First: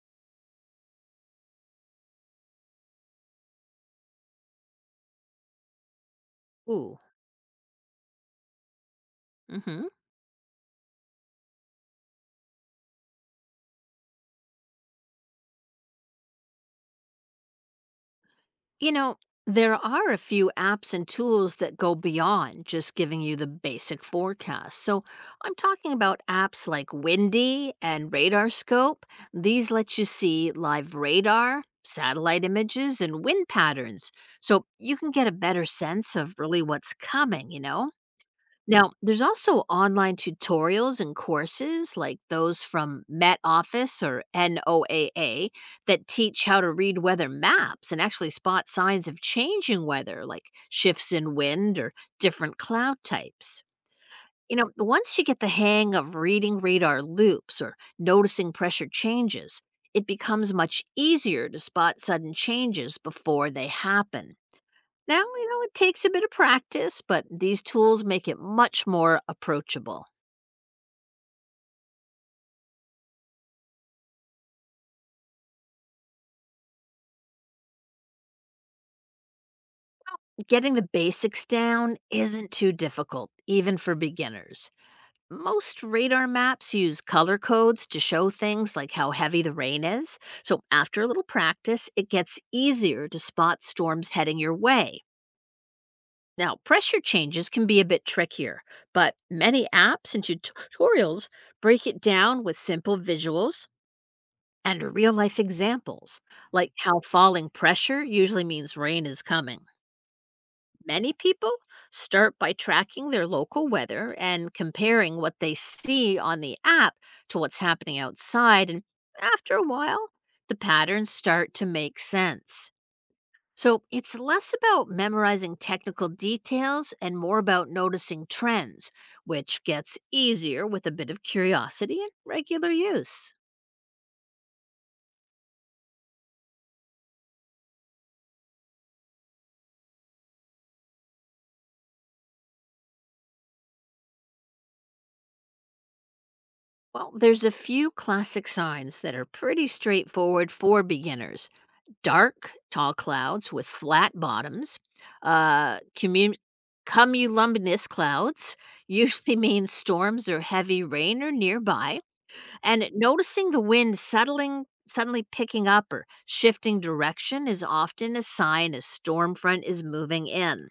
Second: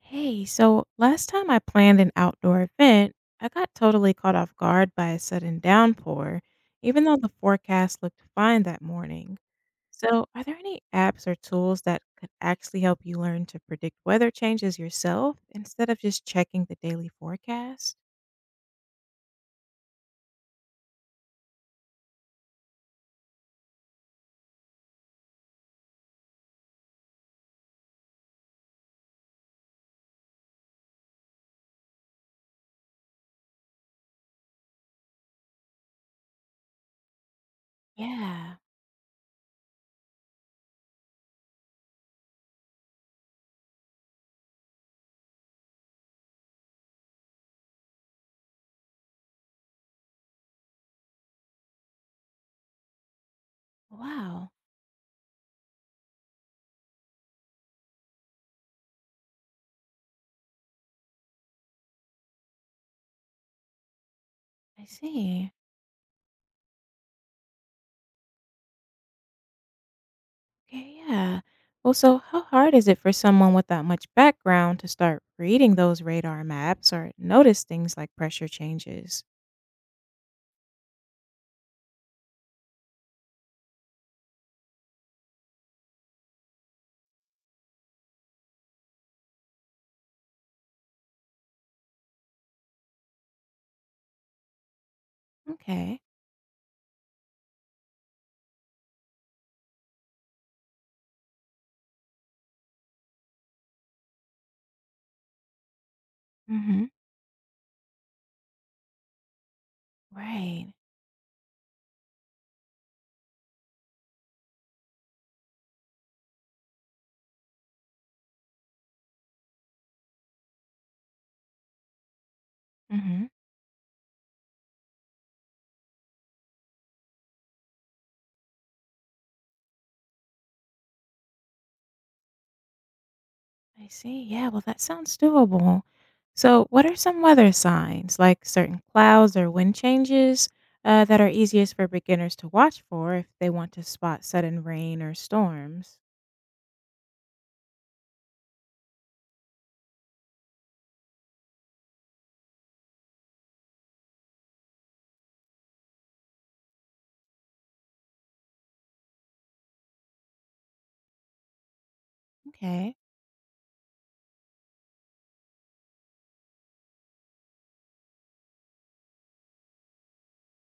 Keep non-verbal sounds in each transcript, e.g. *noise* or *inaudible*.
Hey, so last time I planned an outdoor event, I got totally caught off guard by a sudden downpour, Ooh. even though the forecast looked fine that morning. Hmm. So, are there any apps or tools that could actually help you learn to predict weather changes yourself instead of just checking the daily forecast? You know, there are a few apps and tools that go beyond just giving you the basic forecast. So I'm talking about apps like Windy and Radar Scope. These let you see live radar, satellite images, and wind patterns. So you can get a better sense of really what's coming, you know? Yeah. Now, there's also online tutorials and courses like those from Met Office or NOAA that teach how to read weather maps and actually spot signs of changing weather like shifts in wind or different cloud types. Wow. You know, once you get the hang of reading radar loops or noticing pressure changes, it becomes much easier to spot sudden changes before they happen. I Now, you see. know, it takes a bit of practice, but these tools make it much more approachable. Okay, yeah. Well, so how hard is it for someone without much background to start reading those radar maps or notice things like pressure changes? Getting the basics down isn't too difficult, even for beginners. Most radar maps use color codes to show things like how heavy the rain is, so after a little practice, it gets easier to spot storms heading your way. Okay. Now, pressure changes can be a bit trickier, but many apps and tutorials break it down with simple visuals and real life examples, like Mhm. how falling pressure usually means rain is coming. Right. Many people start by tracking their local weather and comparing what they see on the app to what's happening outside. And after a while, the patterns start to make sense. Mhm. So it's less about memorizing technical details and more about noticing trends, which gets easier with a bit of curiosity and regular use. I see. Yeah, well that sounds doable. So, what are some weather signs like certain clouds or wind changes that are easiest for beginners to watch for if they want to spot sudden rain or storms? Well, there's a few classic signs that are pretty straightforward for beginners. Dark, tall clouds with flat bottoms, uh, commun- cumulumbinous clouds *laughs* usually means storms or heavy rain are nearby. And Okay. noticing the wind settling, suddenly picking up or shifting direction is often a sign a storm front is moving in.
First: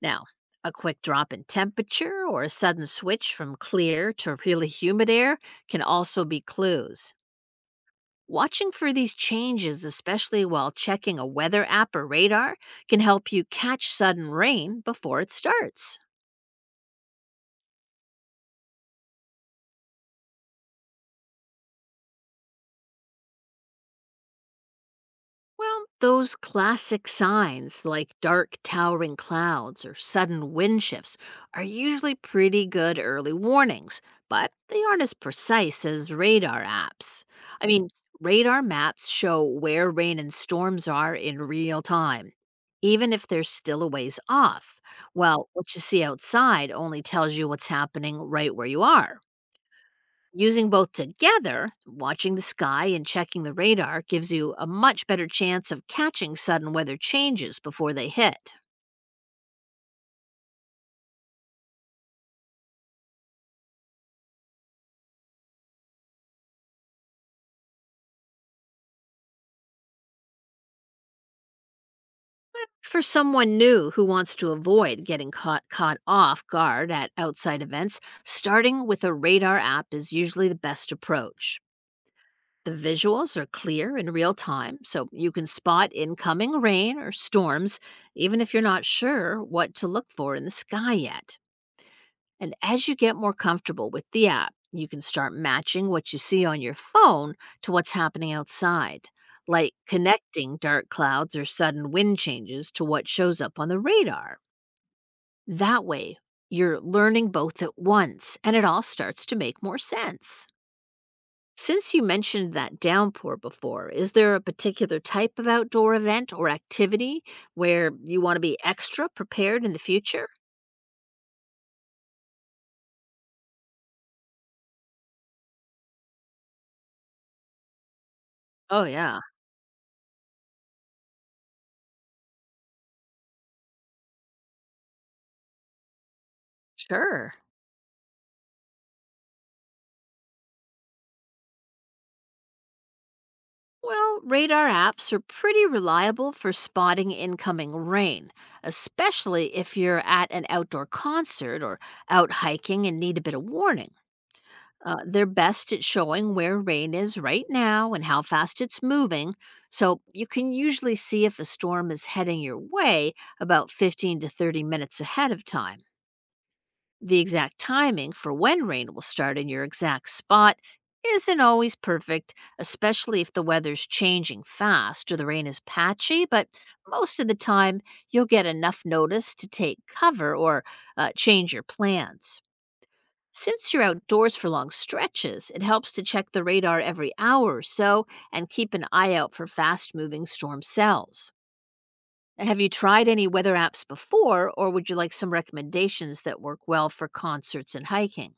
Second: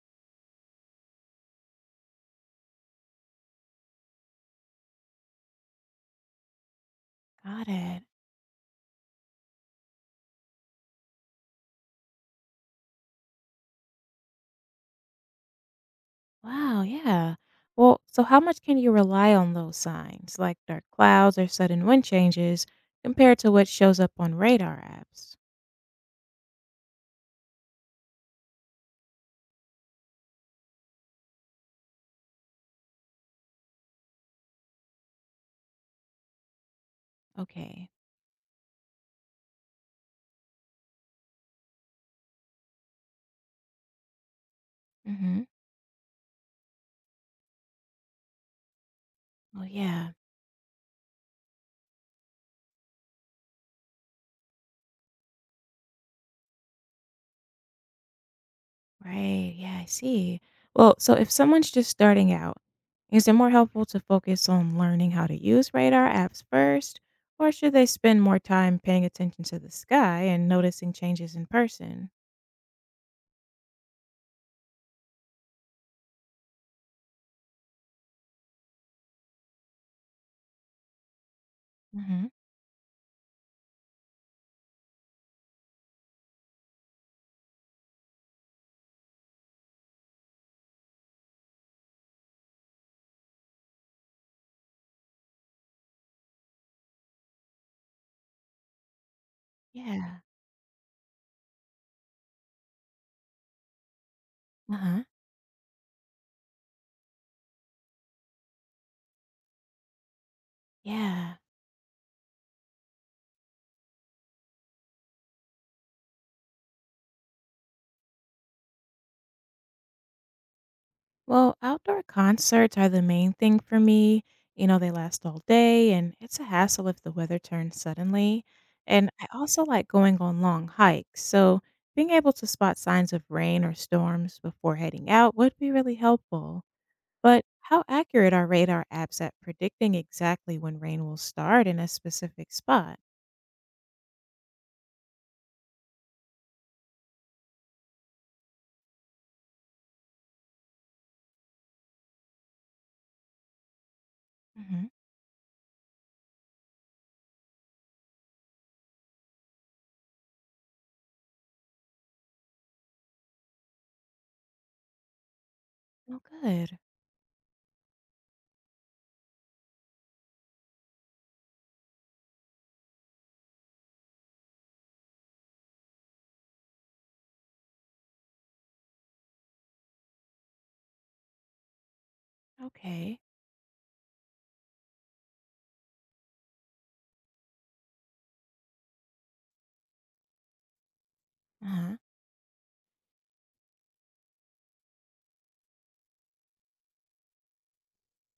Now, a quick drop in temperature or a sudden switch from clear to really humid air can also be clues. Got it. Watching for these changes, especially while checking a weather app or radar, can help you catch sudden rain before it starts. Wow, yeah. Well, so how much can you rely on those signs like dark clouds or sudden wind changes compared to what shows up on radar apps? Well, those classic signs like dark towering clouds or sudden wind shifts are usually pretty good early warnings, but they aren't as precise as radar apps. I mean, Okay. radar maps show where rain and storms are in real time, even if they're still a ways off. Mhm. Well, what you see outside only tells you what's happening right where you are. Well, yeah. Using both together, watching the sky and checking the radar, gives you a much better chance of catching sudden weather changes before they hit. Right. Yeah, I see. Well, so if someone's just starting out, is it more helpful to focus on learning how to use radar apps first, or should they spend more time paying attention to the sky and noticing changes in person? For someone new who wants to avoid getting caught off guard at outside events, starting with a radar app is usually the best approach. Hmm. The visuals are clear in real time, so you can spot incoming rain or storms even if you're not sure what to look for in the sky yet. And as you get more comfortable with the app, you can start matching what you see on your phone to what's happening outside, like Yeah. connecting dark clouds or sudden wind changes to what shows up on the radar. Uh huh. That way, you're learning both at once and it all starts to make more sense. Yeah. Since you mentioned that downpour before, is there a particular type of outdoor event or activity where you want to be extra prepared in the future? Well, outdoor concerts are the main thing for me. You know, they last all day, and it's a hassle if the weather turns suddenly. Oh, And yeah, I also like going on long hikes, so being able to spot signs of rain or storms before heading out would be really helpful. sure. But how accurate are radar apps at predicting exactly when rain will start in a specific spot? Well, radar apps are pretty reliable for spotting incoming rain, especially if you're at an outdoor concert or out hiking and need a bit of warning. Hmm. They're best at showing where rain is right now and how fast it's moving, so you can usually see if a storm is heading your way about 15 to 30 minutes ahead of time. Oh, good. The exact timing for when rain will start in your exact spot isn't always perfect, especially if the weather's changing fast or the rain is patchy, but most of the time you'll get enough notice to take cover or change your plans. Okay. Since you're outdoors for long stretches, it helps to check the radar every hour or so and keep an eye out for fast moving storm cells. Uh-huh. And have you tried any weather apps before, or would you like some recommendations that work well for concerts and hiking?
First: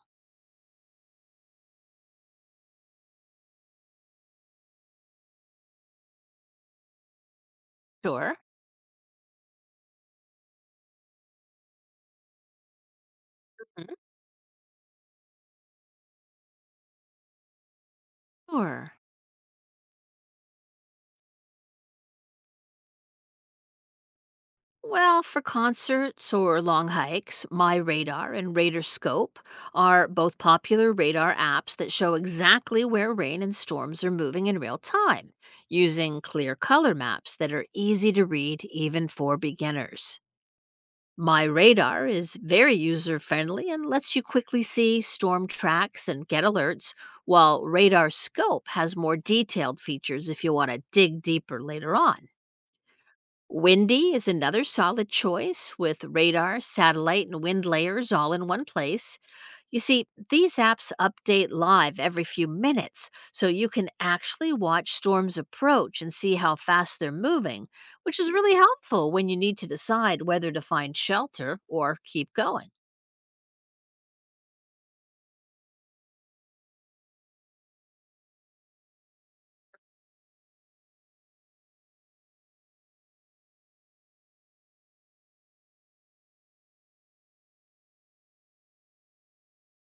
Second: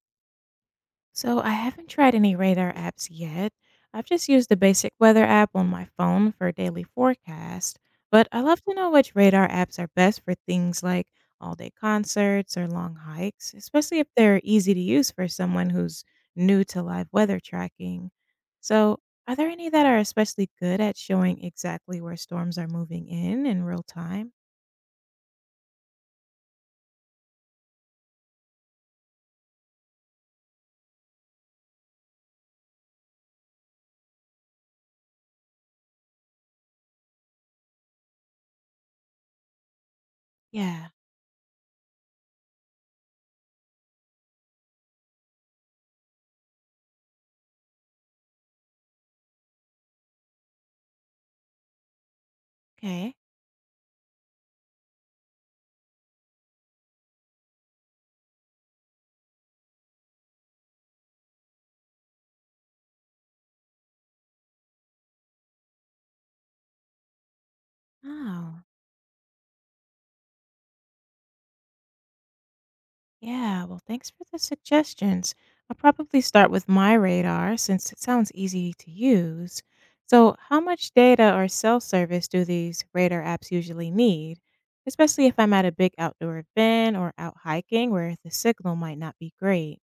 So I haven't tried any radar apps yet. I've just used the basic weather app on my phone for daily forecast, but Sure. I love to know which radar apps are best for things like all day concerts or long hikes, Mhm. especially if they're easy to use for someone who's new to live weather tracking. Sure. So, are there any that are especially good at showing exactly where storms are moving in real time? Well, for concerts or long hikes, My Radar and Radar Scope are both popular radar apps that show exactly where rain and storms are moving in real time, using clear color maps that are easy to read even for beginners. Yeah. My Radar is very user friendly and lets you quickly see storm tracks and get alerts, while Radar Scope has more detailed features if you want to dig deeper later on. Okay. Windy is another solid choice with radar, satellite, and wind layers all in one place. You see, these apps update live every few minutes, so you can actually watch storms approach and see how fast they're moving, which is really Oh. helpful when you need to decide whether to find shelter or keep going. Yeah, well, thanks for the suggestions. I'll probably start with my radar since it sounds easy to use. So, how much data or cell service do these radar apps usually need, especially if I'm at a big outdoor event or out hiking where the signal might not be great?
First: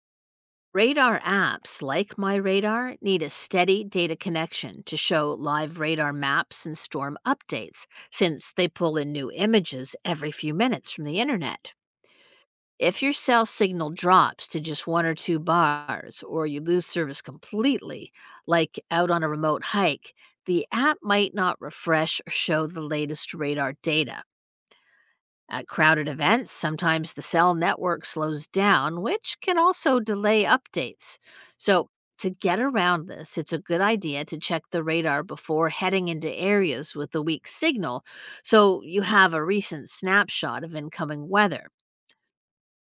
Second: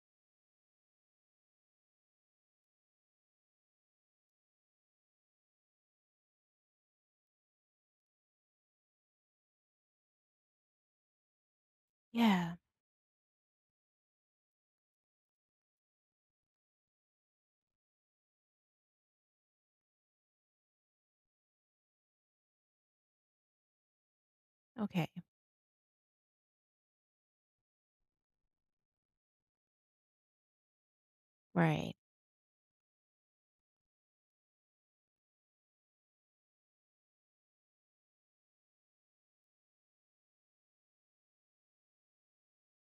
Radar apps like MyRadar need a steady data connection to show live radar maps and storm updates, since they pull in new images every few minutes from the internet. Yeah, If your cell signal drops to just one or two bars, or you lose service completely, like out on a remote hike, the app might not refresh or show the latest radar data. okay, At crowded events, sometimes the cell network slows down, which can also delay updates. So, right. to get around this, it's a good idea to check the radar before heading into areas with a weak signal so you have a recent snapshot of incoming weather.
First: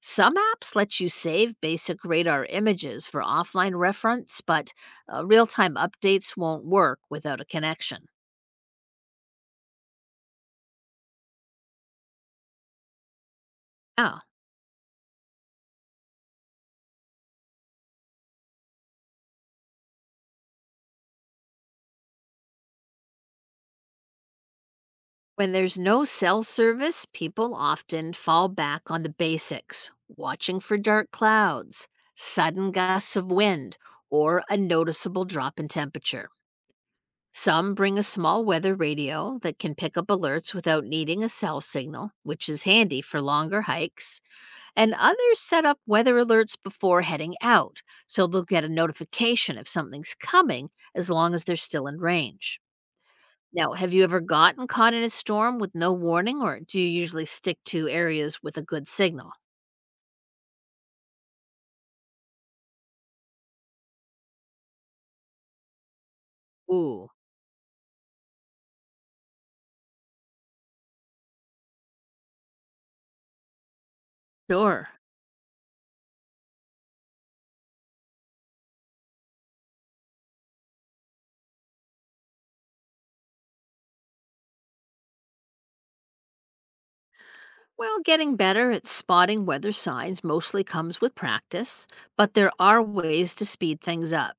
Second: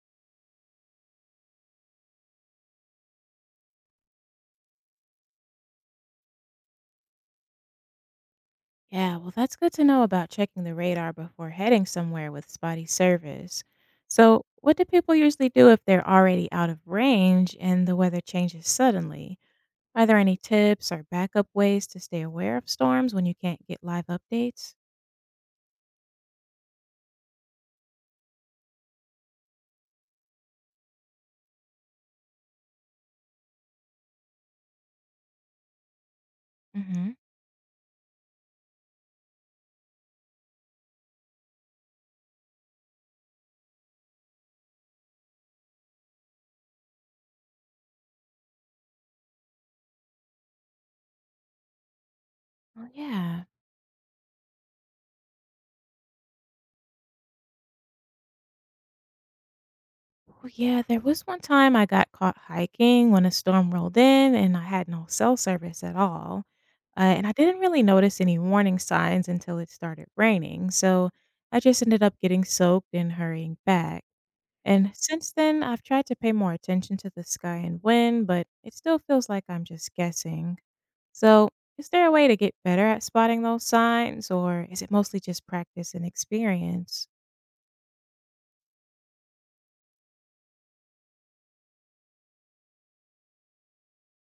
Some apps let you save basic radar images for offline reference, but real time updates won't work without a connection. Yeah, well, that's good to know about checking the radar before heading somewhere with spotty service. Yeah. So, what do people usually do if they're already out of range and the weather changes suddenly? Are there any tips or backup ways to stay aware of storms when you can't get live updates? When there's no cell service, people often fall back on the basics watching for dark clouds, sudden gusts of wind, or a noticeable drop in temperature. Hmm. Some bring a small weather radio that can pick up alerts without needing a cell signal, which is handy for longer hikes. And others set up weather alerts before heading out, so they'll get a notification if something's coming as long as they're still in range. Oh, yeah. Now, have you ever gotten caught in a storm with no warning, or do you usually stick to areas with a good signal? Oh, yeah. There was one time I got caught hiking when a storm rolled in and I had no cell service at all. Ooh, And I didn't really notice any warning signs until it started raining. So I just ended up getting soaked and hurrying back. sure. And since then, I've tried to pay more attention to the sky and wind, but it still feels like I'm just guessing. So, is there a way to get better at spotting those signs, or is it mostly just practice and experience? Well, getting better at spotting weather signs mostly comes with practice, but there are ways to speed things up.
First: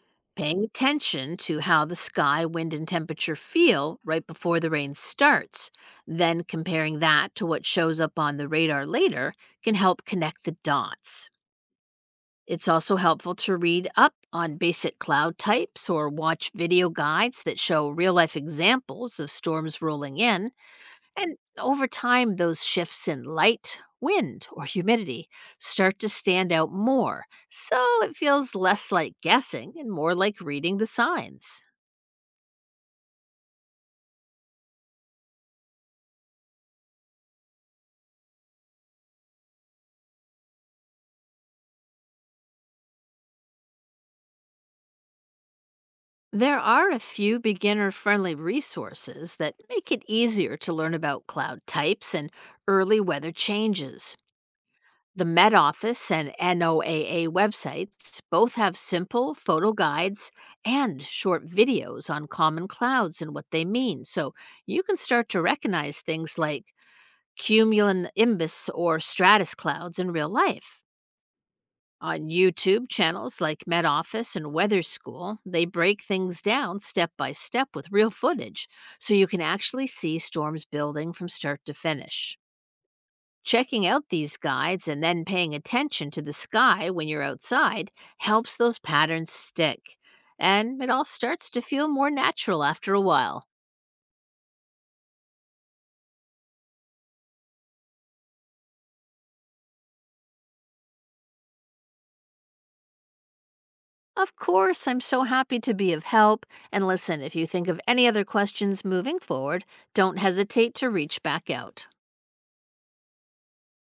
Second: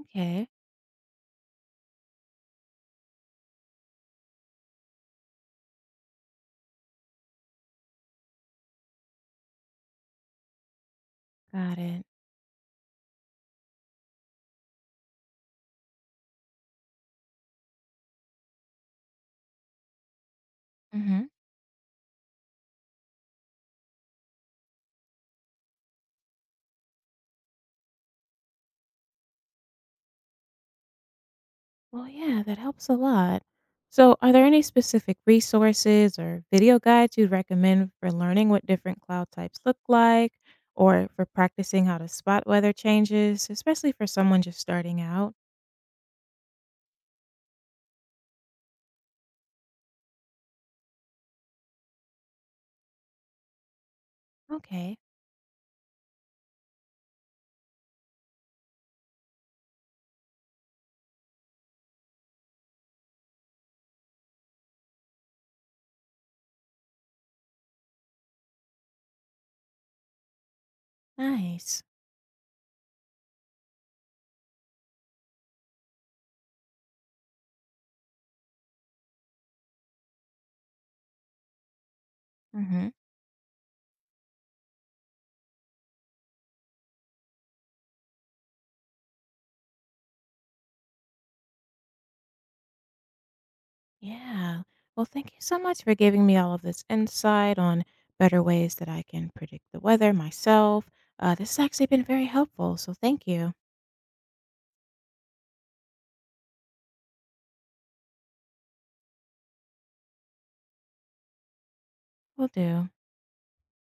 Okay, Paying attention to how the sky, wind, and temperature feel right before the rain starts, then comparing that to what shows up on the radar later can help connect the dots. got it. It's also helpful to read up on basic cloud types or watch video guides that show real life examples of storms rolling in. Hmm. And over time, those shifts in light, wind, or humidity start to stand out more. So it feels less like guessing and more like reading the signs. Well, yeah, that helps a lot. So, are there any specific resources or video guides you'd recommend for learning what different cloud types look like, or for practicing how to spot weather changes, especially for someone just starting out? There are a few beginner friendly resources that make it easier to learn about cloud types and early weather changes. Okay, The Met Office and NOAA websites both have simple photo guides and short videos on common clouds and what they mean, so you can start to recognize things like cumulonimbus or stratus clouds in real life. nice. On YouTube channels like Met Office and Weather School, they break things down step by step with real footage, so you can actually see storms building from start to finish. Hmm. Checking out these guides and then paying attention to the sky when you're outside helps those patterns stick, and it all starts to feel more natural after a while. Yeah. Well, thank you so much for giving me all of this insight on better ways that I can predict the weather myself. This has actually been very helpful. So thank you. Of course, I'm so happy to be of help. And listen, if you think of any other questions moving forward, don't hesitate to reach back out. Will do.